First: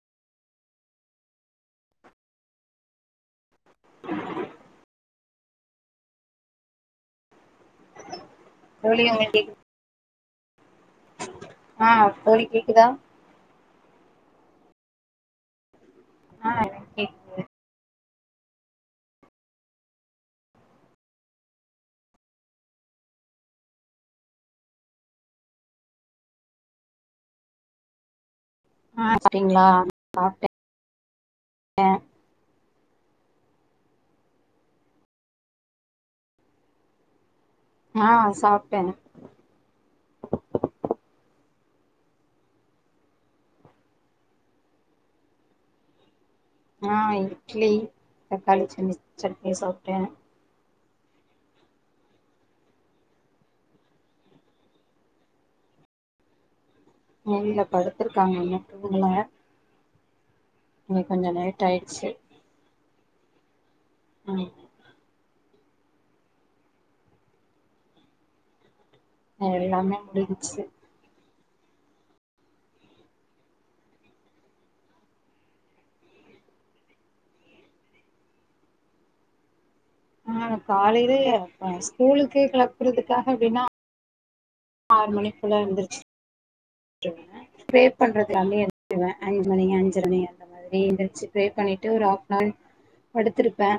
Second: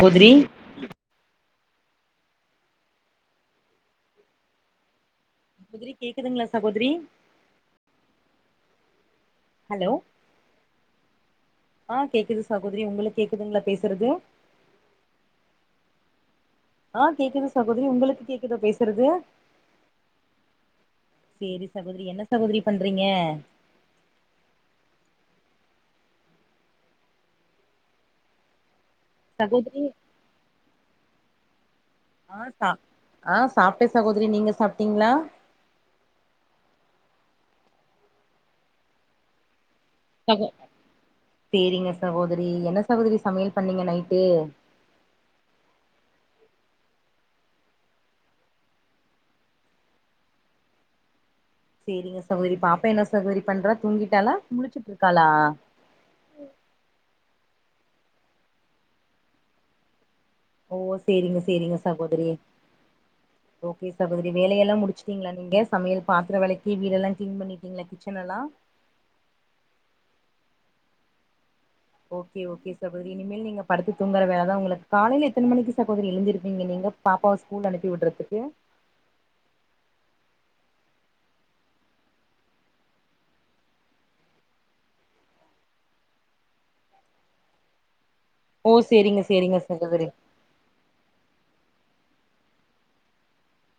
கோதிரி சகோதரி கேக்குதுங்ளா சகோதரி தோழி உங்களுக் கேக் ஹலோ ஆ கேக்குது தோழி கேக்குதா சாகோதரி உங்களுக் கேட்குதுங்ளா பேசுறது ஆ எனக்கு ஆ கேக்குது சகோதரி உங்களுக்கு கேக்குதா பேசுறது சேரி சகோதரி என்ன சகோதரி பண்றீங்க ஆ சாப்டிங்ளா சகோதரி ஆ சாப் ஆ சாப்டே சாகோதரி நீங்க சாப்படீங்ளா ஆ சாப்டே சேரிக சகோதரி என்ன சகோதரி சமையல் பண்ணீங்க நைட்டு ஆ இட்லி தக்காளி ச சட்னி சாப்டே சேரிங்க சகோதரி பாப்பா என்ன சகோதரி பண்றா தூங்கிட்டாலா முழுச்சுட்டு இருக்காளா உள்ள படுத்துருக்காங்க இன்னு தூங்கல ஓ இன்னைக்கு கொஞ்சோ சேரிங்க லேட் சேரிங்க ஆயிடுச்சு சகோதரி ஓகே சகோதரி ம் வேலையல்லா முடிச் சீங்ளா நீங்க சமையல் பாத்திர விலக்கி வீடெல்லா கிளீன் பண்ணிட்டீங்களா கிச்சன் எல்லா எல்லாமே முடிஞ்ச்சு ஓகே ஓகே சகோதரி இனிமேல் நீங்க படுத்து தூங்கற வேல தா உங்களுக் காலையில எத்தன மணிக்கு சகோதரி எழுஞ்சிருப்பீங்க நீங்க பாப்பாவ ஸ்கூல் அனுப்பி விட்றதுக்கு ஆ காலையிலே [inaudible] ஸ்கூலுக்கு கிளப்புறதுக்காக அப்டின்னா ஆறு மணிக்குள்ள எந்திருச்சு பண்றது [unintelligible] ஓ எஞ்சிடுவ சேரிங்க அஞ்சு சேரிங்க மணிகு அஞ்சர சகோதரி மணி அந்த மாரி எந்திரிச்சு ப்ரே பண்ணிட்டு ஒரு ஆஃப் நவர் படுத்திருப்பே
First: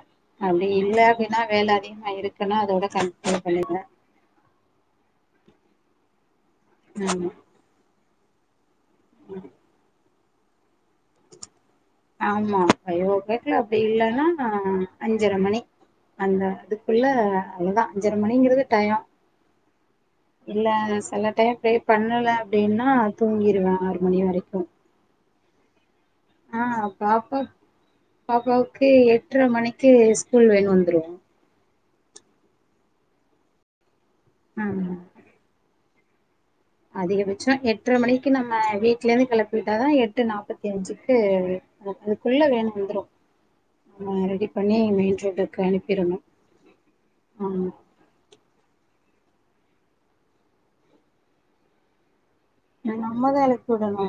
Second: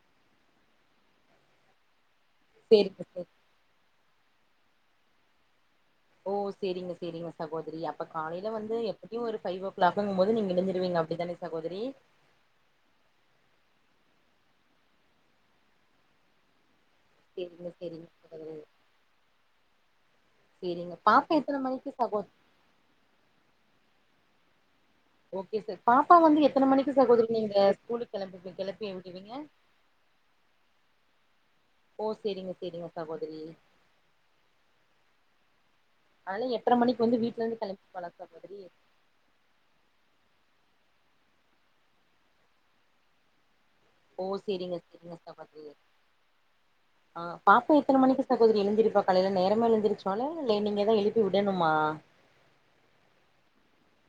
அப்டி இல்ல அப்டின்னா வேல அதிகமா இருக்குன்னா அதோட சேரிங்க சேரி கன்டினியூ பன்னிடுவ ஓ சேரிங்க சேரிங்க ஆமா சகோதரி அப்ப காலையில வந்து எப்டியு ஒரு ஃபைவ் ஓ கிளாக்குங் போது நீங்க எழுஞ்சிருவீங்க அப்டிதானே சகோதரி ஆமா ஃபைவ் ஓ கிளாக் அப்டி இல்லன்னா ஆ அஞ்சர மணி அந்த அதுக் குள்ள சேரிங்க அவ்ளோதா சேரிங்க அஞ்சர சகோதரி மணிங்கிறது டயோ இல்ல சேரிங்க சில பாப்பா டைம் எத்தன ப்ரே மணிக்கு சகோ பண்ணல அப்டின்னா தூங்கிருவே ஆறு மணி வரைக்கு ஓகே ச பாப்பா வந்து ஆ எத்தன மணிக்கு சகோதரி பாப்பா நீங்க ஸ்கூலுக் கிளம் கிளப்பி விடுவீங்க தே ஸ்கூல் வேன் வந்துரு ஓ சேரிங்க சேரிங்க சகோதரி ஆ ஆனா எட்ர மண் அதிகபட்சோ எட்ர மணிக்கு நம்ம வீ ட்லந்து கிளப்பிவிட்டாதா எட்டு நாப்பத் அஞ்சுக்கு அதுக்குள்ள வேன் வந்துரு ஓ நம்ம ரெடி சேரிங்க பண்ணி சேரிங்க மெயின் சகோதரி ரோட்டுக்கு அனுப்பிரணு ஆ ஆமா பாப்பா எத்தன மணிக்கு சகோதரி எழுந்திருப்பா காலையில நேரமா எழுந்திருச்சாலே இல்ல நீங்கதா எழுப்பி விடணுமா எங்க அம்மாதா எழுப்பி வுடணு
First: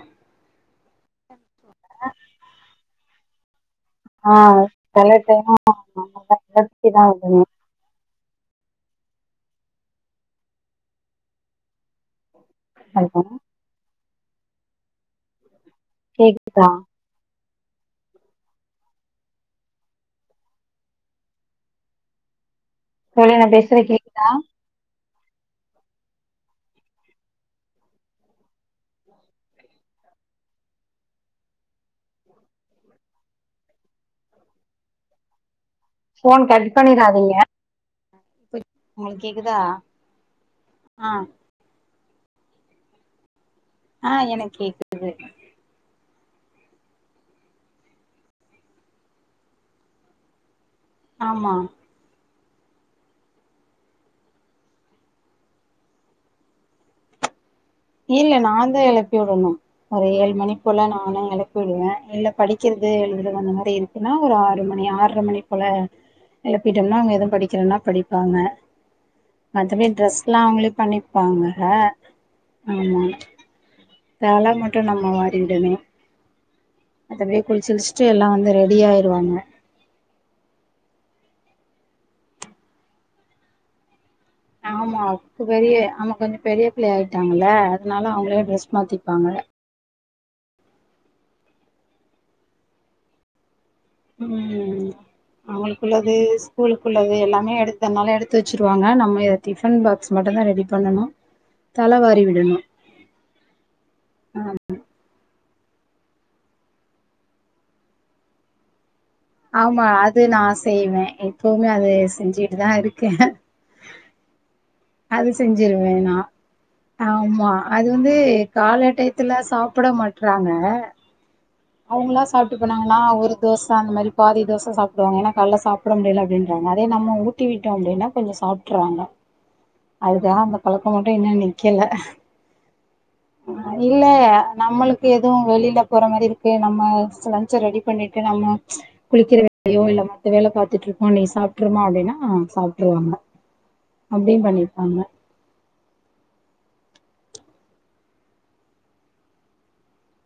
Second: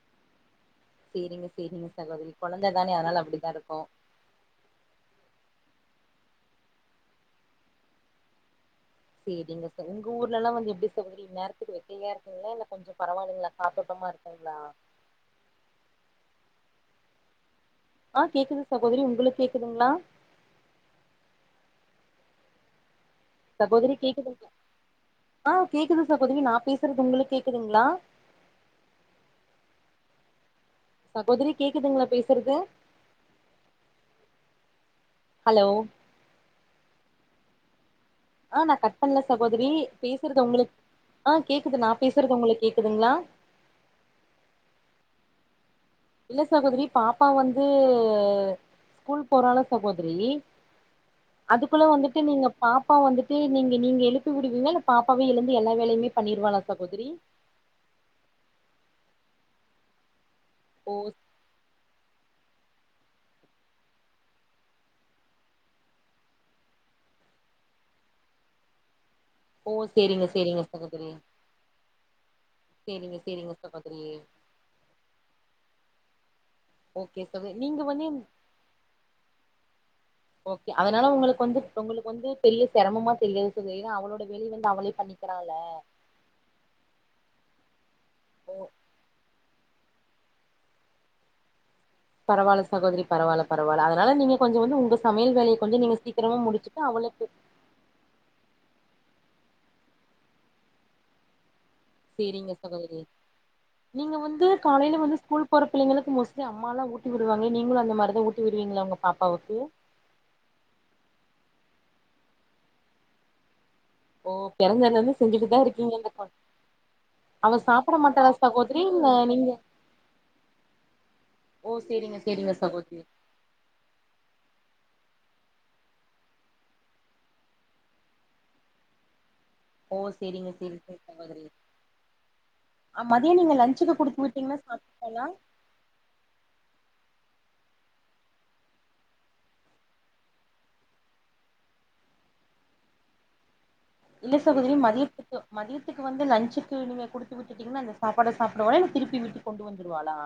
சேரிங்க சேரிங்க சகோதரி கொழந்தை தானே அதனால அப்டிதா இருக்கு ஆ காலை டைமா நம்ம தா எழுப்பிதா வுடணு சேரிங்க சகோ உங்கஊர்லல்லா வந்து எப்டி சகோதரி இன் நேரத்துக்கு வெக்கையா இருக்குங்ளா இல்ல கொஞ்சோ பரவால்லைங்ளா காத்தோட்டமா இருக்குங்ளா கேக்குதா ஆ கேக்குது சகோதரி உங்குளுக்கு கேக்குதுங்ளா தோழி நா பேசுறது கேக்குதா ஆ கேக்குது சகோதரி நா பேசுறது உங்குளுக்கு கேக்குதுங்ளா சகோதரி கேக்குதுங்களா பேசுறது ஹலோ ஃபோன் கட் பண்ணிராதீங்க ஆ நா கட் பண்ணல உங்களுக்கு கேக்குதா சகோதரி பேசுறது உங்களுக்கு ஆ கேக்குது நா பேசுறது உங்களுக்கு கேக்குதுங்களா ஆ எனக்கு கேக்குது இல்ல சகோதரி பாப்பா வந்து ஸ்கூல் போறால சகோதரி ஆமா அதுக்குள்ள வந்துட்டு நீங்க பாப்பா வந்துட்டு நீங்க நீங்க எழுப்பி விடுவீங்கலா இல்ல பாப்பாவே எழுந்து எல்லா வேலையுமே பண்ணிருவாளா சகோதரி இல்ல நா தா எழப்பி விடணும் ஒரு ஏழு மணி போல ஓ நானா எழு ப்பி விடுவே இல்ல படிக்கிறது எழுதுறது அந்த மாரி இருக்குன்னா ஒரு ஆறு மணி ஆற்ர மணி போல எழுப்பிட்டோம்னா அவங்க எதுவும் படிக்கிறதுனா படிப்பாங்க ஓ மத்தபடி சேரிங்க ட்ரெஸ்ல்லா சேரிங்க அவங்களே சகோதரி பண்ணிப்பாங்க ஆமா சேரிங்க சேரிங்க சகோதரி தல மட்டும் நம்ம வாரிவிடணும் ஓகே மத்தபடி சகோ நீங்க குளிச்சுளிச்சிட்டு எல்லாம் வந்து ரெடி ஆகிருவாங்க ஓகே அதனால உங்களுக்கு வந்து உங்களுக்கு வந்து பெரிய செரமமா தெரியாது சொல்ல ஏன்னா அவளோட வேலைய வந்து அவளே ஆமா பண்ணிக்கிறால பெரிய ஆமா கொஞ்சம் பெரிய பிள்ளை ஆயிட்டாங்கல்ல அதனால அவங்களே ஓ ட்ரெஸ் மாத்திப்பாங்க பரவால சகோதரி பரவால பரவால அத தனால நீங்க கொஞ்சோ வந்து ம் உங்க சமயல் வேலய கொஞ்சம் நீங்க சீக்கிரமா முடிச்சுட்டு அவளுக்கு இதனால எடுத்து வச்சிருவாங்க நம்ம இத டிபன் பாக்ஸ் மட்டுந்தா ரெடி பண்ணணு சேரிங்க சகோதரி நீங்க வந்து காலேல வந்து ஸ்கூல் போற பிள்ளைங்களுக்கு மோஸ்ட்லி அம்மால்லா ஊட்டிவிடுவாங்க நீங்களும் அந்த மாரிதா ஊட்டி விடுவீங்கள உங்க பாப்பா ஆமா அது நா செய்வே எப்பவுமே அது செஞ்சுட்டுதா இருக்கே ஓ பெறந்தலந்து செஞ்சுட்டுதா இருக்கீங்க செஞ்சிருவேன் நான் ஆமா அவ அது சாப்பிட வந்து மாட்டாளா சகோதரி கால இல்ல டயத்துல நீங்க சாப்பிட மாட்றாங்க ஓ சேரிங்க அவங்களா சேரிங்க சாப்ட்டு போனாங்களா சகோதரி ஒரு தோச அந்த மாரி பாதி தோச சாப்படுவாங்க ஏனா கலேல சாப்பிட முடியல அப்படின்றாங்க அத நம்ம ஊட்டிவிட்டோம் அப்டின்னா கொஞ்சம் சாப் பிட்றாங்க ஓ அதுதா சேரிங்க அந்த சேரி பழக்கம் சேரி மட்டும் இன்னும் சகோதரி நிக்கல ஆ மதிய நீங்க லஞ்சுக்கு இல்ல குடுத்து விட்டீங்கன்னா நம்மளுக்கு சாப்ட்டுப்பாளா எதுவும் வெளியில போற மாரி இருக்கு க்கே நம்ம லஞ்ச ரெடி பண்ணிட்டு நம்ம குளிக்கிற வேலயோ இல்ல மத்த வேல பாத்துட்டு இருக்கோ நீ சாப்பிட்டுருமா அப்டின்னா அவ சாப்பிட்ருவாங்க இல்ல சகோதரி மதியத்துக்கு மதியத்துக்கு வந்து லஞ்சுக்கு நீங்க குடுத்து விட்டுட்டீங்கன்னா அந்த சாப்பாட சாப்பிடடுவ திருப்பி வீட்டுக்கு கொண்டு வந்துடுவாளா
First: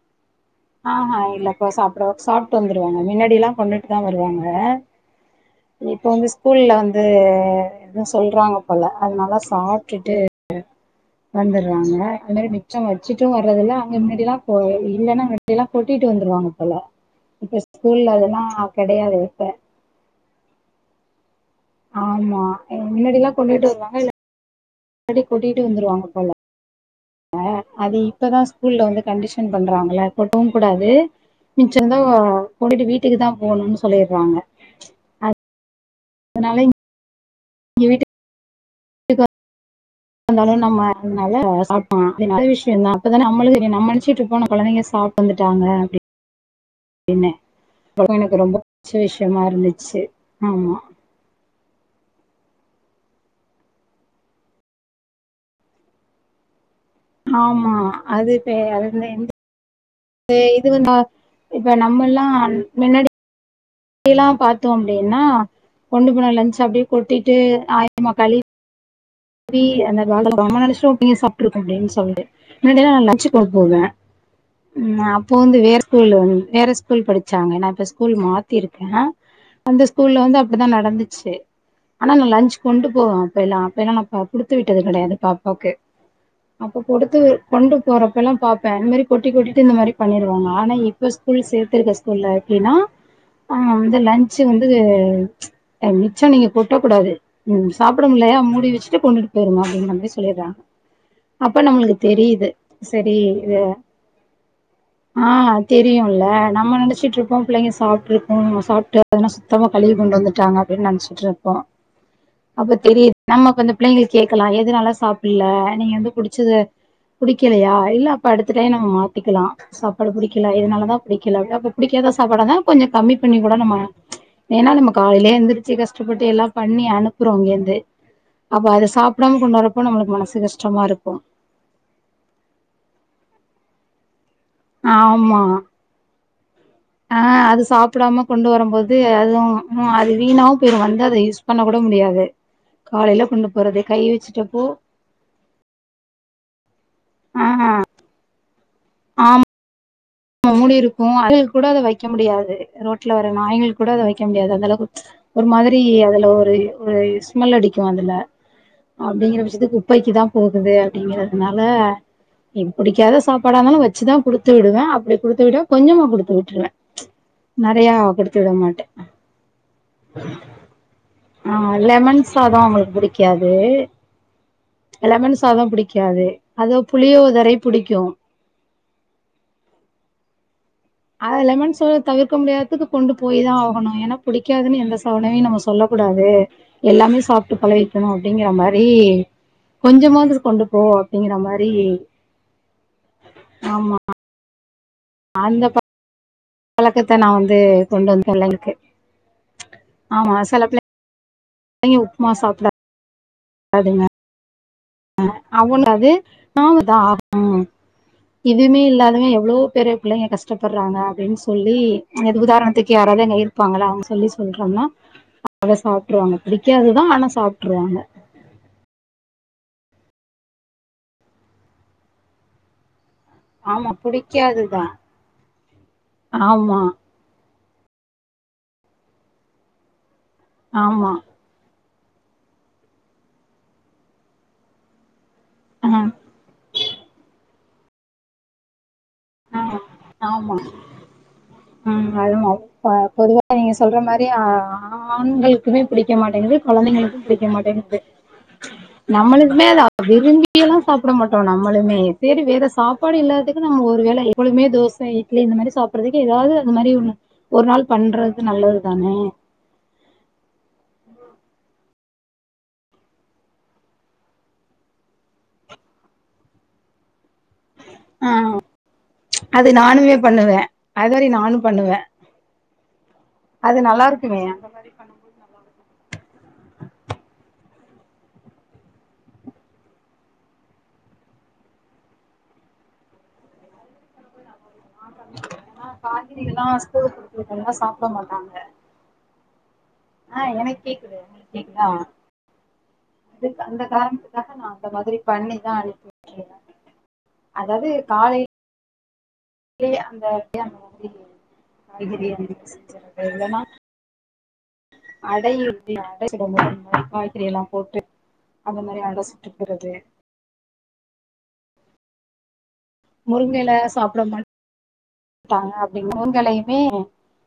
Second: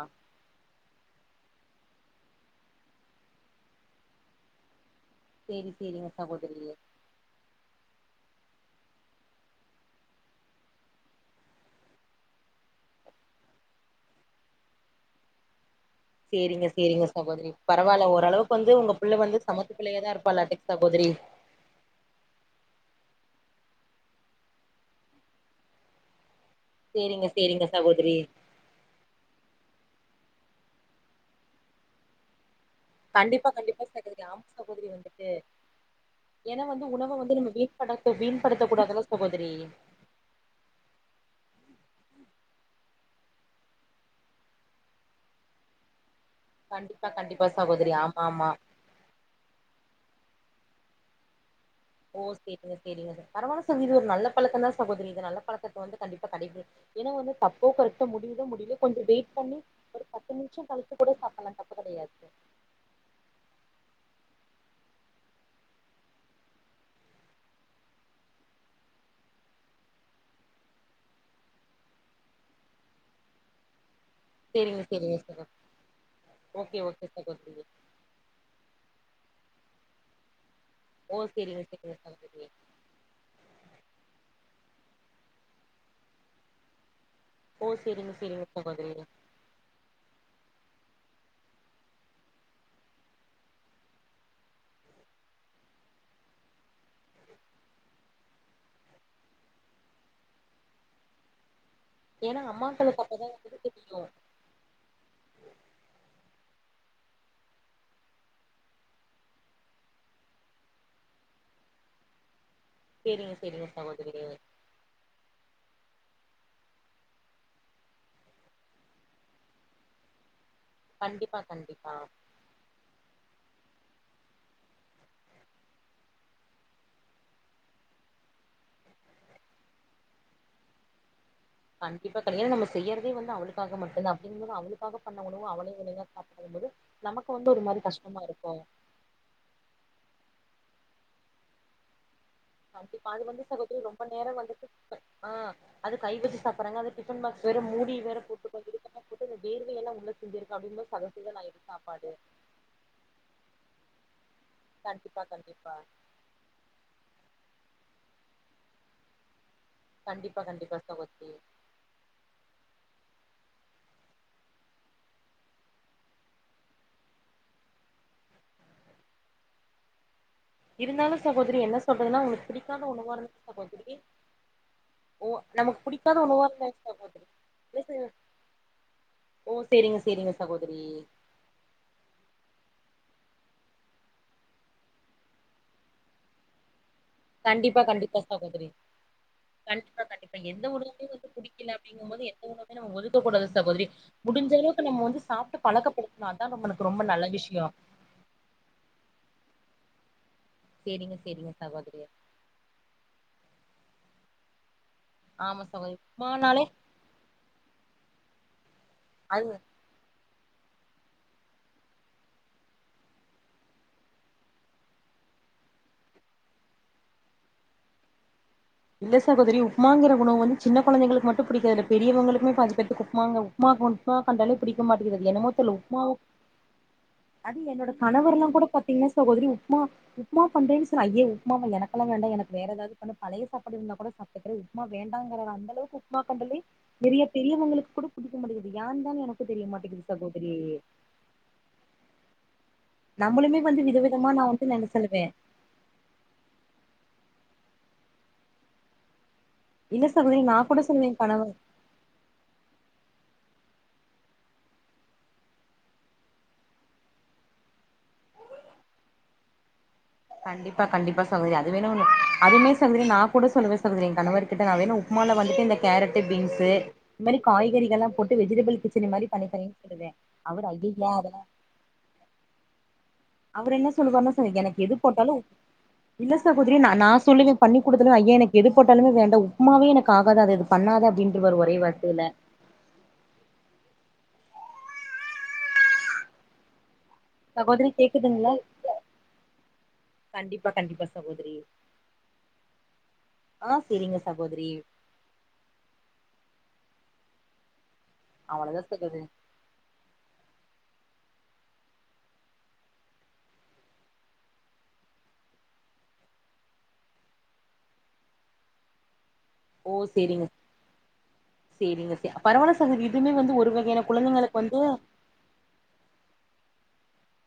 ஆ ஆ இல்ல இப்ப சாப்பிட சாப்பிட்டு வந்துருவாங்க மின்னாடி எல்லாம் கொண்டுட்டு தா வருவாங்க சேரி இப்ப சேரிங்க வந்து சகோதரி ஸ்கூல்ல வந்து ந்து எதும் சொல்றாங்க போல அதுனால சாப்ட்டுட்டு வந்துடுறாங்க அந்த மாதிரி மிச்சம் வச்சுட்டும் வர்றது இல்ல அங்க முன்னாடிலாம் போ இல்லைன்னா டில்லா கொட்டிட்டு வந்துருவாங்க சேரிங்க போல சேரிங்க சகோதரி இப்ப ஸ்கூல்ல அதெல்லா கெடையாது இப்ப ட்டுக் குள்ளயே தா இருப்பாளாட்டுக்கு சகோதரி ஆமா முன்னாடி எல்லாம் கொண்டுட்டு வருவாங்க இல்ல முன்னாடி கொட்டிட்டு வந்துருவாங்க போல சேரிங்க ஆ சேரிங்க அது சகோதரி இப்பதா ஸ்கூல்ல வந்து கண்டிஷன் பண்றாங்கள கொட்டவும் கூடாது மிச்சருந்தா கொண்டுட்டு வீட்டுக்கு தா கண்டிப்பா போனுன்னு கண்டிப்பா சகோதரி சொல்லிடுறாங்க ஆமா சகோதரி வந்துட்டு ஏன்னா அதனால வந்து உணவ வந்து நம்ம வீன் இங்க பண்ண வீன்படுத் கூடாதுல சகோதரி இருந்தாலு நம்ம அதனால சாப்ட்டா அது நல்ல விஷய தான அப்பதா நம்மளுக்கு நம்ம நினச்சிட்டு இருப்போ நம்ம கொழந்தங்க சா வந்துட்டாங்க அப்டி கண்டிப்பா கண்டிப்பா சகோதரி அப்ப ஆமா எனக்கு ஆமா ரொம்ப புடிச்ச விஷயமா இருந்துச்சு ஆமா ஓ சரிங்க சரிங்க சா பரவால சகோதரி இது ஒரு நல்ல பழக்கம் தா சகோதரி இது நல்ல பழக்கத்த வந்து கண்டிப்பா கடைபி ஏன்னா வந்து தப்போ ஆமா கரெக்டோ அது முடியுதோ இப்ப முடியலோ கொஞ்ச அது வெயிட் இந்த பண்ணி ஒரு பத்து நிமிஷ இது வந்து கழிச்சு கூட சாப்ட்லா இப்ப தப்பு கிடையாது முன்னாடி ல்லா பாத்தோ அப்டின்னா கொண்டு போன லன்ச்ச அப்டியே கொட்டிட்டு ஆயமா கழிவி [unintelligible] மாதிரி நம்ம நெனச்சோ புள்ளைங்க சாப்ட்ருக்கும் அப்டின்னு சொல்லுட்டு முன்னாடில்ல நா லன்ச்சு கொண்டு போவ சேரிங்க ம் சேரிங்க அப்போ சகோ வந்து வேற ஸ்கூல் வேற ஓகே ஓகே ஸ்கூல் சகோதரி படிச்சாங்க இப்ப ஸ்கூல் மாத்திருக்க அந்த ஸ்கூல்ல வந்து அப்டிதா ஓ நடந்துச்சு சேரிங்க சேரிங்க ஆனா நா சகோதரி லன்ச் கொண்டு போவ அப்பல்லா அப்ப எல்லா நா குடுத்து விட்டது கிடையாது பாப்பாவுக்கு அப்ப குடுத்து ஓ கொண்டு சேரிங்க போறப்பல்லா சேரிங்க பாப்ப இந்த சகோதரி மாரி கொட்டி கொட்டிட்டு இந்த மாரி பண்ணிடுவாங்க ஆனா இப்ப ஸ்கூல் சேர்த்திருக்க ஸ்கூல்ல எப்டின்னா ஆ வந்து லன்ச்சு வந்து மிச்ச நீங்க கொட்டக் கூடாது சாப்ட முடிலயா மூடி வச்சு கொண்டுட்டு போயிருங்க அப்டிங்கற மாதிரி சொல்லிடுறாங்க அப்ப நம்மளுக்கு ஏன்னா தெரியுது அம்மாக்களுக்கு சரி அப்பதா வந்து இது தெரியு அ தெரியும்ல நம்ம நெனச்சுட்டு இருப்போ பிள்ளைங்க சாப்டுருக்கு நம்ம சாப்ட்டு அதனா சுத்தமா கழுவி கொண்டு வந்துட்டாங்க அப்டின்னு நெனச்சுட்டு இருப்போ அப்ப தெரியுது சேரிங்க நம்ம சேரிங்க அந்த பிள்ளைங்கள சகோதரி கேட்கலா எதுனால சாப்புடல நீங்க வந்து புடிச்சத புடிக்கலயா இல்ல அப்ப அடுத்த டைம் நம்ம மாத்திக்கலா சாப்பாடு பிடிக்கல இதனால த கண்டிப்பா புடிக்கல கண்டிப்பா அப்பப்பிடிக்காத சாப்பாடா இருந்தா கொஞ்ச கம்மி பண்ணி கூட நம்ம ஏன்னா நம்ம காலையிலயே எந்திருச்சு கஷ்டப்பட்டு எல்லா பண்ணி அனுப்புறோ இங்கருந்து அப்ப அத சாப்டாம கொண்டு வரப்ப நம்மளுக்கு மனசு கஷ்டமா இருக்கு கண்டிப்பா தோழி ஏன்ணா நம்ம செய்யறதே வந்து அவளுக்காக மட்டும்த அப்டிங்க போது அவளுக்காக பண்ண ஆமா உணுவு அவளே [unintelligible] வரும் போது ஆ நமக்கு வந்து ஒரு அது மாரி கஷ்டமா சாப்டாம கொண்டு இருக்கு வரும் போது து அதுவும் அது வீணாவும் போயிரும் வந்து அத யூஸ் பண்ண கூட முடியாது கண்டிப்பா காலைல அது வந்து கொண்டு போறது சகோதரி கை ரொம்ப நேர வச்சுட்டப்போ வந்துட்டு ஆ அது கை வச்சு சாப்டுறாங்க அது டிஃபன் ஆ பாக்ஸ் வேற மூடி வேற போட்டு [unintelligible] போட்டு ஆமா வேர்வை எல்லாம் உ மூடி இருக்கும் அடில் கூட அத வைக்க முடியாது ரோட்ல வர நாய்ங்களுக்கு கூட அத வைக்க முடியாது அந்தளவுக்கு கண்டிப்பா ஒரு கண்டிப்பா மாதிரி அதுல ஒரு ஒரு ஸ்மெல் அடிக்கும் அதுல அப்டிங்கிற பட்சத்துக்கு குப்பைக்கு தா கண்டிப்பா போகுது கண்டிப்பா சகோதரி அப்டிங்கறதுனால ல நீ பிடிக்காத சாப்பாடா இருந்தாலும் வச்சுதா குடுத்து விடுவ அப்டி குடுத்து விட கொஞ்சமா கொடுத்து விட்டுருவ நெறையா குடுத்து விட மாட்ட இருந்தாலு சகோதரி என்ன ஆ சொல்றதுன்னா லெமன் அவுங்களுக்கு சாதம் பிடிக்காத அவங்களுக்கு உணவா இருந்த புடிக்காது சகோதரி ஓ லெமன் சாதம் நமக்கு பிடிக்காத புடிக்காது உணவா இருந்தாலு அது சகோதரி புளியோதரை புடிக்கு ஓ செரிங்க செரிங்க சகோதரி அத லெமன் சோற தவிர்க்க முடியாததுக்கு கொண்டு போய் தா ஆகணும் ஏன்னா புடிக்காதுன்னு எந்த சோறையும் நம்ம சொல்லக் கூடாது எல்லாமே சாப்ட்டு கண்டிப்பா பழகிக்கணும் கண்டிப்பா அப்டிங்கிற சகோதரி மாதிரி கண்டிப்பா கண்டிப்பா எந்த ஒரு உணவுமே வந்து மாரி பிடிக்கல அப்டிங்கும்போது எந்த உணவயு நம்ம ஒதுக்ககூடாது சகோதரி ஆமா முடிஞ்சளவுக்கு நம்ம வந்து சாப்ட்டு அந்த பழக்கப்படுத்னாதா நம்ளுக்கு ரொம்ப பழக்கத்த நல்ல நா வந்து விஷயோ கொண்டு வந்து எல்லா இருக்கு ஆமா செல பிள்ள சேரிங்க சேரிங்க அங்யு சகோதரி உப்மா சாப்ட [inaudible] டாதுங்க ஆமா அவல் சகோதரி அது உப்மானாலே [unintelligible] இதுமே இல்லாமே அது எவ்ளோ பேரு பிள்ளைங்க கஸ் கஷ்டப்படுறாங்க அப்டின் சொல்லி அது உதாரணத்துக்கு யாராவது அங்க இருப்பாங்கள அவங்க சொல்லி சொல்றாங்கனா அத சாப்ட்ருவாங்க புடிக்காதுதா ஆனா சாப்ட்ருவாங்க இல்ல சகோதரி உப்மாங்கிற உணவு வந்து சின்ன கொழந்தைகளுக்கு மட்டு பிடிக்காதுல்ல பெரியவங்களுக்குமே பாதிப்பேத்துக்கு உப்புமாங் உப்மா ஆமா உப்மா கண்டாலே புடிக்காதுதா பிடிக்க மாட்டேங்கது என்னமோ தெர்ல உப்மாவ ஆமா அது என்னோட கணவரல்லா கூட பாத்தீங்கன்னா சகோதரி உப்மா உப்மா பண்றே சொன்னா ஆமா ஐய்யே உப்மாவா எனக்கெலா வேண்டா எனக்கு வேறதாவது பண்ணு பழைய சாப்பாடு இருந்தா கூட சாப்ட்டுக்றே உப்மா வேண்டாங்கிற அந்த [unintelligible] ஆ உப்மா கண்டாலே பெரிய பெரியவங்களுக்கு கூட புடிக்க மாட்டுக்குது ஏ தா எனக்கு [unintelligible] ஆ தெரிய மாட்டிங்குது சகோதரி ஆமா ம் அதுமா பொதுவா நம்மளுமே நீங்க வந்து சொல்ற மாரி விதவிதமா நா வந்து நென சொல்லுவே ஆண்கள் [unintelligible] பிடிக்க மாட்டேங்குது கொழந்தைங்களுக்கு பிடிக்க மாட்டேங்குது நம்மளுக்குமே அத இல்ல சகோதரி நா விரும்பியல்லா கூட சொல்லுவே சாப்ட என் மாட்டோ கணவர் நம்மளுமே சரி வேற சாப்பாடு இல்லாதுக்கு நம்ம ஒரு ஒரு வேள எப்பொழுதுமே தோச இட்லி இந்த மாரி சாப்றதுக்கு எதாது இந்த மாரி [unintelligible] ஒரு நாள் பண்றது நல்லது தான கண்டிப்பா கண்டிப்பா சகோதரி அது வேணு அதுமே சகோதரி நா கூட சொல்வே சகோதரி எ கணவர்கிட்ட நா வேணா உப் உப்மால வந்துட்டு இந்த கேரட்டு பீன்ஸு இது மாரி காய்கறிகள்லா போட்டு வெஜிடபிள் கிச்சடி மாரி பண்ணி தரே அது சொல்லுவே நானுமே பண்ணுவே அவரு ஐயைய அது மாரி அதல்லா நானு பண்ணுவே அவர் அது என்ன நல்லா சொல்லுவாருனா இருக்குமே சகோதரி எனக்கு எது போட்டாலு இல்ல சகோதரி நா சொல்லுவே பண்ணி குடுத்தறவே ஐயே எனக்கு எது போட்டாலுமே வேண்டா உப்மாவே எனக்கு ஆகாது அது பண்ணாது அப்டின்ருவாரு ஒரே வார்த்தைல [unintelligible] காய்கறிகள்லா ஸ்கூல் குடுக் சகோதரி கேக்குதுங்ளா அ எனக்கு கேக்குது உங்களுக் சகோதரி கேக்குதா அதுக் ஆ அந்த செரிங்க காரணத்துக்காக சகோதரி நா அந்த மாதிரி பண்ணிதா அனுப்பி விட்ருவே அதாது காலை அவளதா சகோதரி [unintelligible] அந்த அப்ப [inaudible] வந்து காய்கறி மிக்சி ஜார் இல்லன்னா அடை இருக்ல அடை சுடுவோம்ல [unintelligible] காய்கறி எல்லா போட்டு அந்த மாரி அட சுட் ஒ செரிங்க செரிங்க ச பரவால சகோதரி இதுமே வந்து ஒரு வகையான குழந்தைங்களுக் வந்து ட்டாங்க அப்டின் உங்களையிமே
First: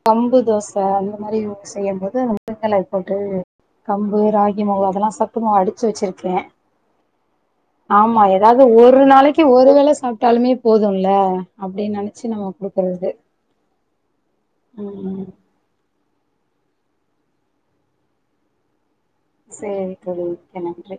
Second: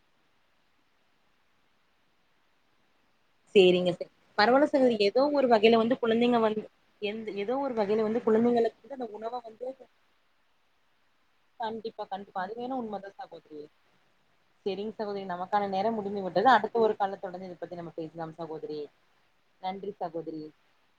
கம்பு தோச அந்த மாரி செய்யு போது அந்த முருங்க எல போட்டு செரிங்க ச கம்பு பரவால்ல ராகிமாவு சகோதரி அதெல்லா ஏதோ ஒரு சத்துமா வகையில அடிச்சு வந்து வச்சிருக்கே குழந்தைங்க வந்து எந்த ஏதோ ஒரு வகையில ஆமா வந்து ஏதாவது குழந்தைங்களுக்கு வந்து ஒரு அந்த உணவ நாளைக்கு வந்து ஒரு வேள சாப்டாலுமே போதும்ல அப்டின்னு கண்டிப்பா நெனச்சு கண்டிப்பா நம்ம அது வேணா உண்மதா குடுக்குறது சகோதரி சரிங் ம் சகோதரி ம். நமக் நமக்கான நேரோ முடிந்து விட்டது அடுத்த ஒரு கால தொடர்ந்து இத பத்தி நம பேசலா சகோதரி நன்றி சேரி தோழி சகோதரி மிக்க நன்றி